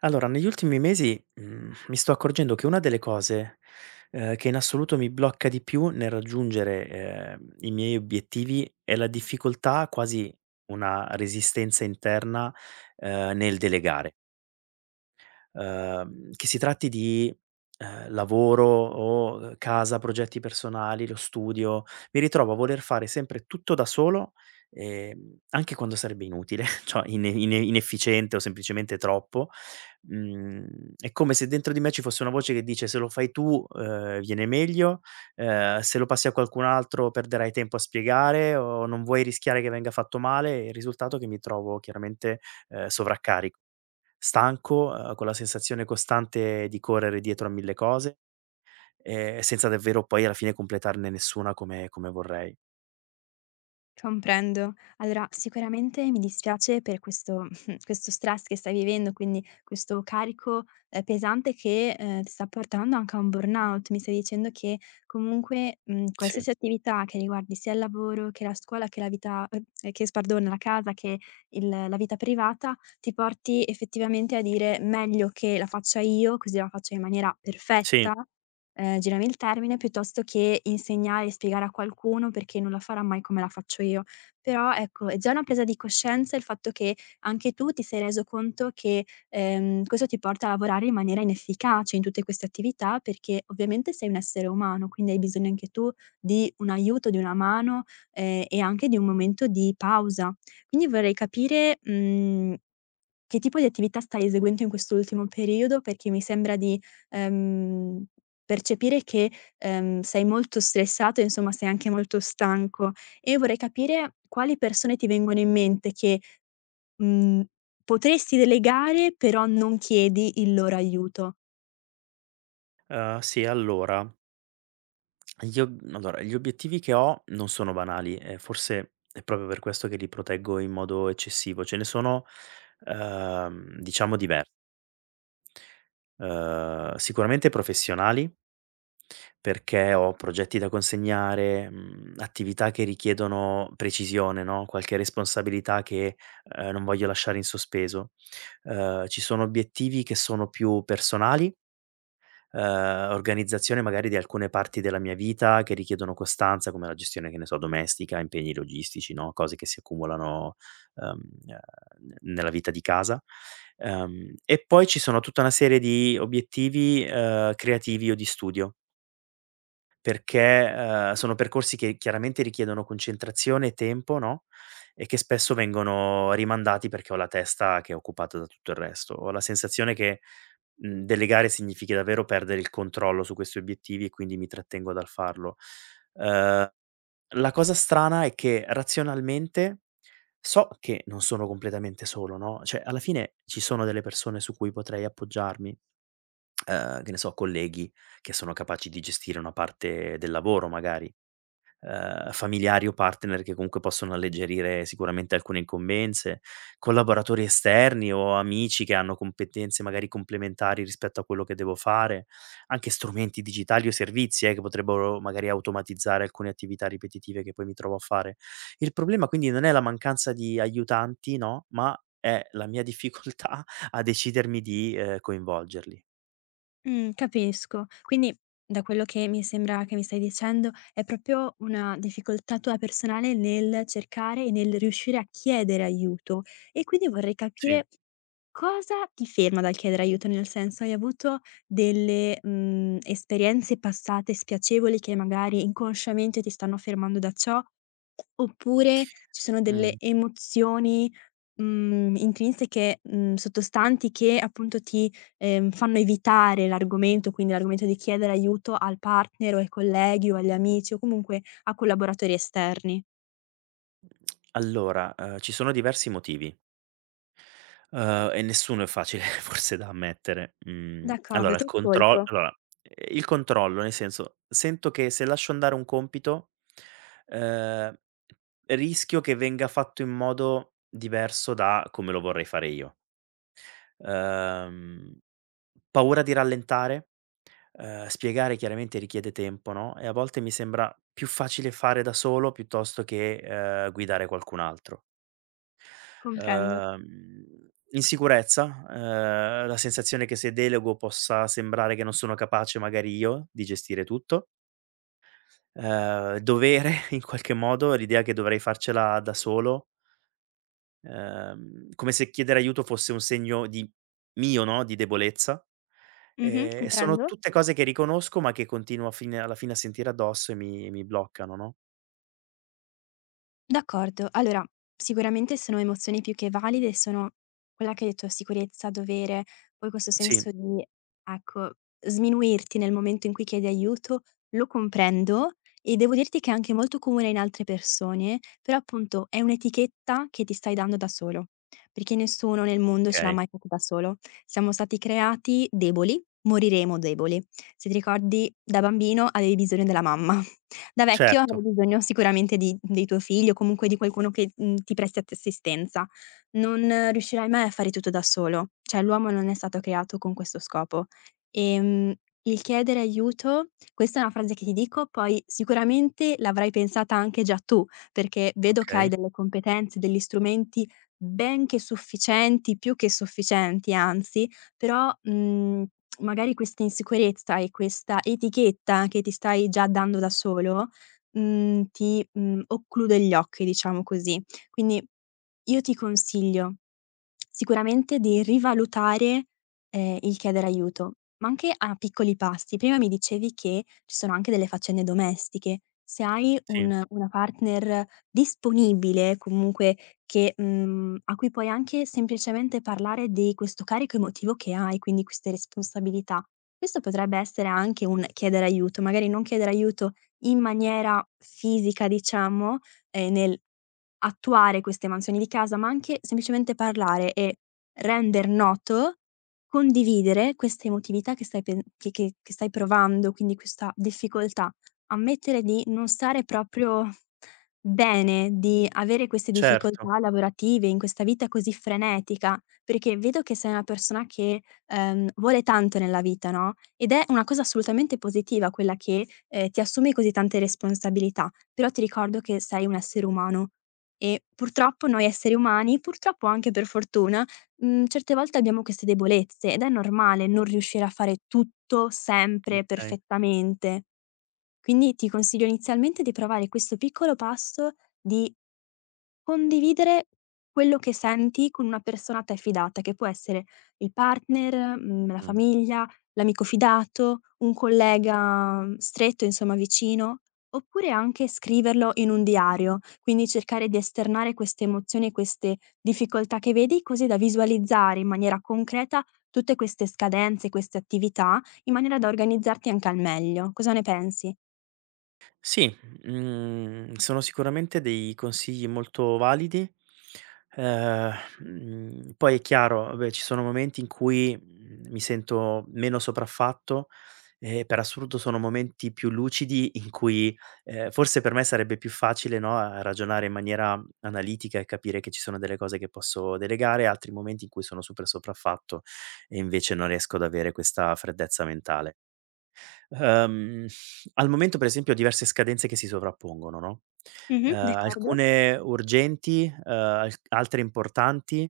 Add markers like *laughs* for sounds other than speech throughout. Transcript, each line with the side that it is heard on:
right: Allora, negli ultimi mesi, mi sto accorgendo che una delle cose, che in assoluto mi blocca di più nel raggiungere, i miei obiettivi è la difficoltà, quasi una resistenza interna, nel delegare che si tratti di, lavoro o, casa, progetti personali, lo studio, mi ritrovo a voler fare sempre tutto da solo, anche quando sarebbe inutile, *laughs* cioè inefficiente o semplicemente troppo. Mhmm, è come se dentro di me ci fosse una voce che dice: "Se lo fai tu, viene meglio, se lo passi a qualcun altro perderai tempo a spiegare o non vuoi rischiare che venga fatto male", e il risultato è che mi trovo chiaramente, sovraccarico stanco, con la sensazione costante di correre dietro a 1000 cose, senza davvero poi alla fine completarne nessuna come vorrei.
left: Comprendo. Allora, sicuramente mi dispiace per questo *laughs* questo stress che stai vivendo, quindi questo carico, pesante che, ti sta portando anche a un burnout. Mi stai dicendo che comunque,
right: Sì,
left: qualsiasi attività che riguardi sia il lavoro, che la scuola, che la vita che s pardon, la casa, che il la vita privata, ti porti effettivamente a dire: "Meglio che la faccia io, così la faccio in maniera
right: sì,
left: perfetta". Girami il termine, piuttosto che insegnare e spiegare a qualcuno perché non la farà mai come la faccio io. Però ecco, è già una presa di coscienza il fatto che anche tu ti sei reso conto che, questo ti porta a lavorare in maniera inefficace in tutte queste attività, perché ovviamente sei un essere umano, quindi hai bisogno anche tu di un aiuto, di una mano, e anche di un momento di pausa. Quindi vorrei capire, mhmm che tipo di attività stai eseguendo in quest'ultimo periodo? Perché mi sembra di, ehm, percepire che, sei molto stressato e insomma sei anche molto stanco e vorrei capire quali persone ti vengono in mente che, mhmm, potresti delegare però non chiedi il loro aiuto.
right: sì, allora gli ob allora gli obiettivi che ho non sono banali e forse è proprio per questo che li proteggo in modo eccessivo. Ce ne sono, diciamo diver sicuramente professionali. Perché ho progetti da consegnare, attività che richiedono precisione, no, qualche responsabilità che, non voglio lasciare in sospeso. Ci sono obiettivi che sono più personali, organizzazione magari di alcune parti della mia vita che richiedono costanza, come la gestione, che ne so, domestica, impegni logistici, no, cose che si accumulano, ehm, ehm, n nella vita di casa. E poi ci sono tutta una serie di obiettivi, creativi o di studio. Perché, sono percorsi che chiaramente richiedono concentrazione e tempo, no, e che spesso vengono rimandati perché ho la testa che è occupata da tutto il resto. Ho la sensazione che, delegare significhi davvero perdere il controllo su questi obiettivi e quindi mi trattengo dal farlo. Uhm, la cosa strana è che razionalmente so che non sono completamente solo, no, cioè alla fine ci sono delle persone su cui potrei appoggiarmi che ne so, colleghi che sono capaci di gestire una parte del lavoro magari, familiari o partner che comunque possono alleggerire sicuramente alcune incombenze, collaboratori esterni o amici che hanno competenze magari complementari rispetto a quello che devo fare, anche strumenti digitali o servizi, che potrebbero magari automatizzare alcune attività ripetitive che poi mi trovo a fare. Il problema quindi non è la mancanza di aiutanti, no, ma è la mia difficoltà *laughs* a decidermi di, coinvolgerli.
left: Capisco. Quindi da quello che mi sembra che mi stai dicendo è proprio una difficoltà tua personale nel cercare e nel riuscire a chiedere aiuto e quindi vorrei
right: Sì.
left: capire cosa ti ferma dal chiedere aiuto. Nel senso, hai avuto delle, esperienze passate spiacevoli che magari inconsciamente ti stanno fermando da ciò, oppure ci sono delle
right: Mh.
left: emozioni, intrinseche, sottostanti che appunto ti, fanno evitare l'argomento, quindi l'argomento di chiedere aiuto al partner o ai colleghi o agli amici o comunque a collaboratori esterni.
right: Allora, ci sono diversi motivi, e nessuno è facile *laughs* forse da ammettere. Mhmm,
left: D'accordo,
right: allora
left: ti
right: il contro
left: ascolto.
right: allora, ehm, il controllo, nel senso, sento che se lascio andare un compito, uhm, rischio che venga fatto in modo diverso da come lo vorrei fare io. Uhm, paura di rallentare, spiegare chiaramente richiede tempo, no, e a volte mi sembra più facile fare da solo piuttosto che, guidare qualcun altro.
left: Comprendo.
right: Uhm, insicurezza, la sensazione che se delego possa sembrare che non sono capace magari io di gestire tutto, dovere *laughs* in qualche modo, l'idea che dovrei farcela da solo, come se chiedere aiuto fosse un segno di mio, no, di debolezza.
left: Mh-mh,
right: Sono
left: comprendo.
right: tutte cose che riconosco, ma che continuo a fine alla fine a sentire addosso e mi bloccano, no?
left: D'accordo. Allora, sicuramente sono emozioni più che valide, sono quella che hai detto, sicurezza, dovere, poi questo
right: Sì,
left: senso di, ecco, sminuirti nel momento in cui chiedi aiuto, lo comprendo e devo dirti che è anche molto comune in altre persone, però appunto è un'etichetta che ti stai dando da solo, perché nessuno nel mondo ce l'ha
right: okay.
left: mai fatto da solo. Siamo stati creati deboli, moriremo deboli. Se ti ricordi, da bambino avevi bisogno della mamma. Da vecchio avrai
right: Certo,
left: bisogno sicuramente di dei tuoi figli o comunque di qualcuno che, ti presti att assistenza. Non riuscirai mai a fare tutto da solo, cioè l'uomo non è stato creato con questo scopo. Ehm, il chiedere aiuto, questa è una frase che ti dico, poi sicuramente l'avrai pensata anche già tu, perché vedo che hai
right: okay.
left: delle competenze, degli strumenti ben che sufficienti, più che sufficienti anzi, però, mhmm magari questa insicurezza e questa etichetta che ti stai già dando da solo, ti, occlude gli occhi, diciamo così. Quindi io ti consiglio sicuramente di rivalutare, il chiedere aiuto, ma anche a piccoli passi. Prima mi dicevi che ci sono anche delle faccende domestiche. Se hai
right: Sì,
left: un una partner disponibile, comunque che a cui puoi anche semplicemente parlare di questo carico emotivo che hai, quindi queste responsabilità. Questo potrebbe essere anche un chiedere aiuto, magari non chiedere aiuto in maniera fisica diciamo, nel attuare queste mansioni di casa, ma anche semplicemente parlare e render noto, condividere questa emotività che stai pen che stai provando, quindi questa difficoltà. Ammettere di non stare proprio bene, di avere queste
right: certo,
left: difficoltà lavorative in questa vita così frenetica, perché vedo che sei una persona che, vuole tanto nella vita, no, ed è una cosa assolutamente positiva quella che, ti assumi così tante responsabilità, però ti ricordo che sei un essere umano e purtroppo noi esseri umani, purtroppo anche per fortuna, certe volte abbiamo queste debolezze ed è normale non riuscire a fare tutto sempre
right: okay.
left: perfettamente. Quindi ti consiglio inizialmente di provare questo piccolo passo di condividere quello che senti con una persona a te fidata, che può essere il partner, la
right: Mh.
left: famiglia, l'amico fidato, un collega stretto, insomma vicino, oppure anche scriverlo in un diario, quindi cercare di esternare queste emozioni e queste difficoltà che vedi, così da visualizzare in maniera concreta tutte queste scadenze, queste attività, in maniera da organizzarti anche al meglio. Cosa ne pensi?
right: Sì, sono sicuramente dei consigli molto validi. Ehm, poi è chiaro, vabbè, ci sono momenti in cui, mi sento meno sopraffatto e per assurdo sono momenti più lucidi in cui, forse per me sarebbe più facile, no, a ragionare in maniera analitica e capire che ci sono delle cose che posso delegare, altri momenti in cui sono super sopraffatto e invece non riesco ad avere questa freddezza mentale. Ehm, al momento per esempio ho diverse scadenze che si sovrappongono, no,
left: Mh-mh. D'accordo?
right: alcune urgenti, alc altre importanti,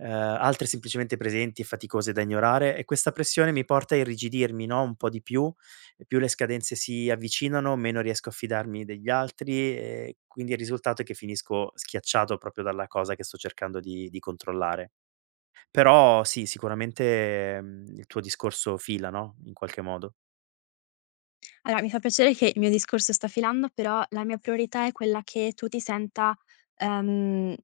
right: altre semplicemente presenti e faticose da ignorare e questa pressione mi porta a irrigidirmi, no, un po' di più e più le scadenze si avvicinano, meno riesco a fidarmi degli altri e quindi il risultato è che finisco schiacciato proprio dalla cosa che sto cercando di controllare. Però sì, sicuramente, il tuo discorso fila, no, in qualche modo.
left: Allora, mi fa piacere che il mio discorso sta filando, però la mia priorità è quella che tu ti senta, ehm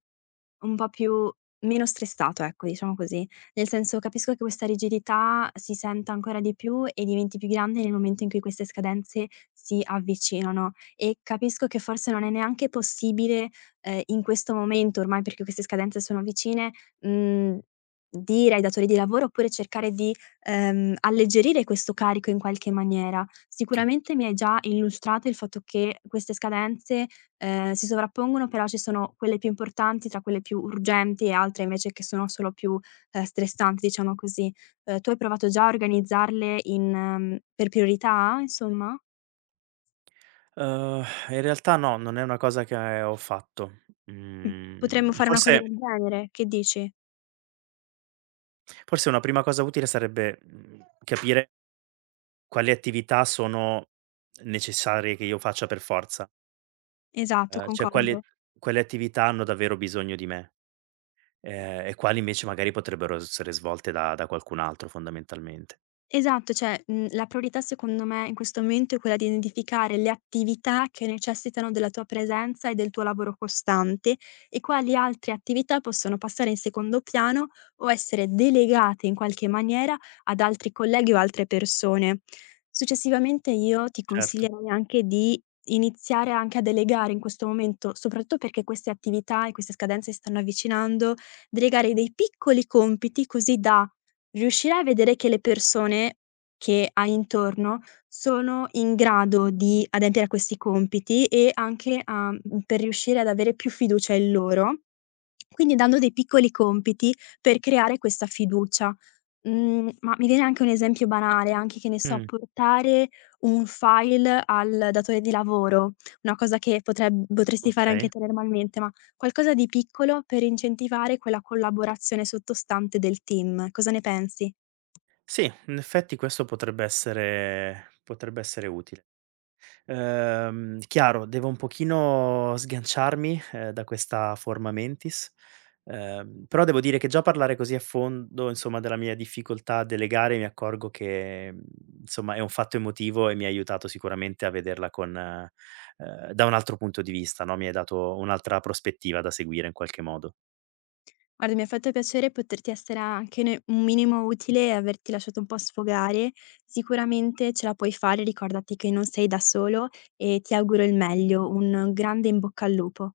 left: un po' più meno stressato, ecco, diciamo così. Nel senso, capisco che questa rigidità si senta ancora di più e diventi più grande nel momento in cui queste scadenze si avvicinano e capisco che forse non è neanche possibile, in questo momento ormai perché queste scadenze sono vicine, mhmm, dire ai datori di lavoro oppure cercare di, alleggerire questo carico in qualche maniera. Sicuramente mi hai già illustrato il fatto che queste scadenze si sovrappongono, però ci sono quelle più importanti tra quelle più urgenti e altre invece che sono solo più, stressanti, diciamo così. Tu hai provato già a organizzarle in per priorità, insomma?
right: Uhm, in realtà no, non è una cosa che ho fatto.
left: Mh. Potremmo
right: Mhmm,
left: fare una cosa
right: forse
left: del genere, che dici?
right: forse una prima cosa utile sarebbe, capire quali attività sono necessarie che io faccia per forza,
left: Esatto,
right: cioè quali
left: concordo.
right: quali attività hanno davvero bisogno di me, e quali invece magari potrebbero essere svolte da qualcun altro fondamentalmente.
left: Esatto, cioè, la priorità secondo me in questo momento è quella di identificare le attività che necessitano della tua presenza e del tuo lavoro costante e quali altre attività possono passare in secondo piano o essere delegate in qualche maniera ad altri colleghi o altre persone. Successivamente io ti
right: Certo.
left: consiglierei anche di iniziare anche a delegare in questo momento, soprattutto perché queste attività e queste scadenze si stanno avvicinando, delegare dei piccoli compiti così da riuscire a vedere che le persone che hai intorno sono in grado di adempiere a questi compiti e anche a per riuscire ad avere più fiducia in loro, quindi dando dei piccoli compiti per creare questa fiducia. Ma mi viene anche un esempio banale, anche, che ne so,
right: Mh,
left: portare un file al datore di lavoro, una cosa che potreb potresti fare anche
right: okay.
left: te normalmente, ma qualcosa di piccolo per incentivare quella collaborazione sottostante del team. Cosa ne pensi?
right: Sì, in effetti questo potrebbe essere utile. Chiaro, devo un pochino sganciarmi, da questa forma mentis, però devo dire che già parlare così a fondo, insomma, della mia difficoltà a delegare mi accorgo che, insomma, è un fatto emotivo e mi ha aiutato sicuramente a vederla con da un altro punto di vista, no, mi hai dato un'altra prospettiva da seguire in qualche modo.
left: Guarda, mi ha fatto piacere poterti essere anche ne un minimo utile e averti lasciato un po' sfogare. Sicuramente ce la puoi fare, ricordati che non sei da solo e ti auguro il meglio. Un grande in bocca al lupo.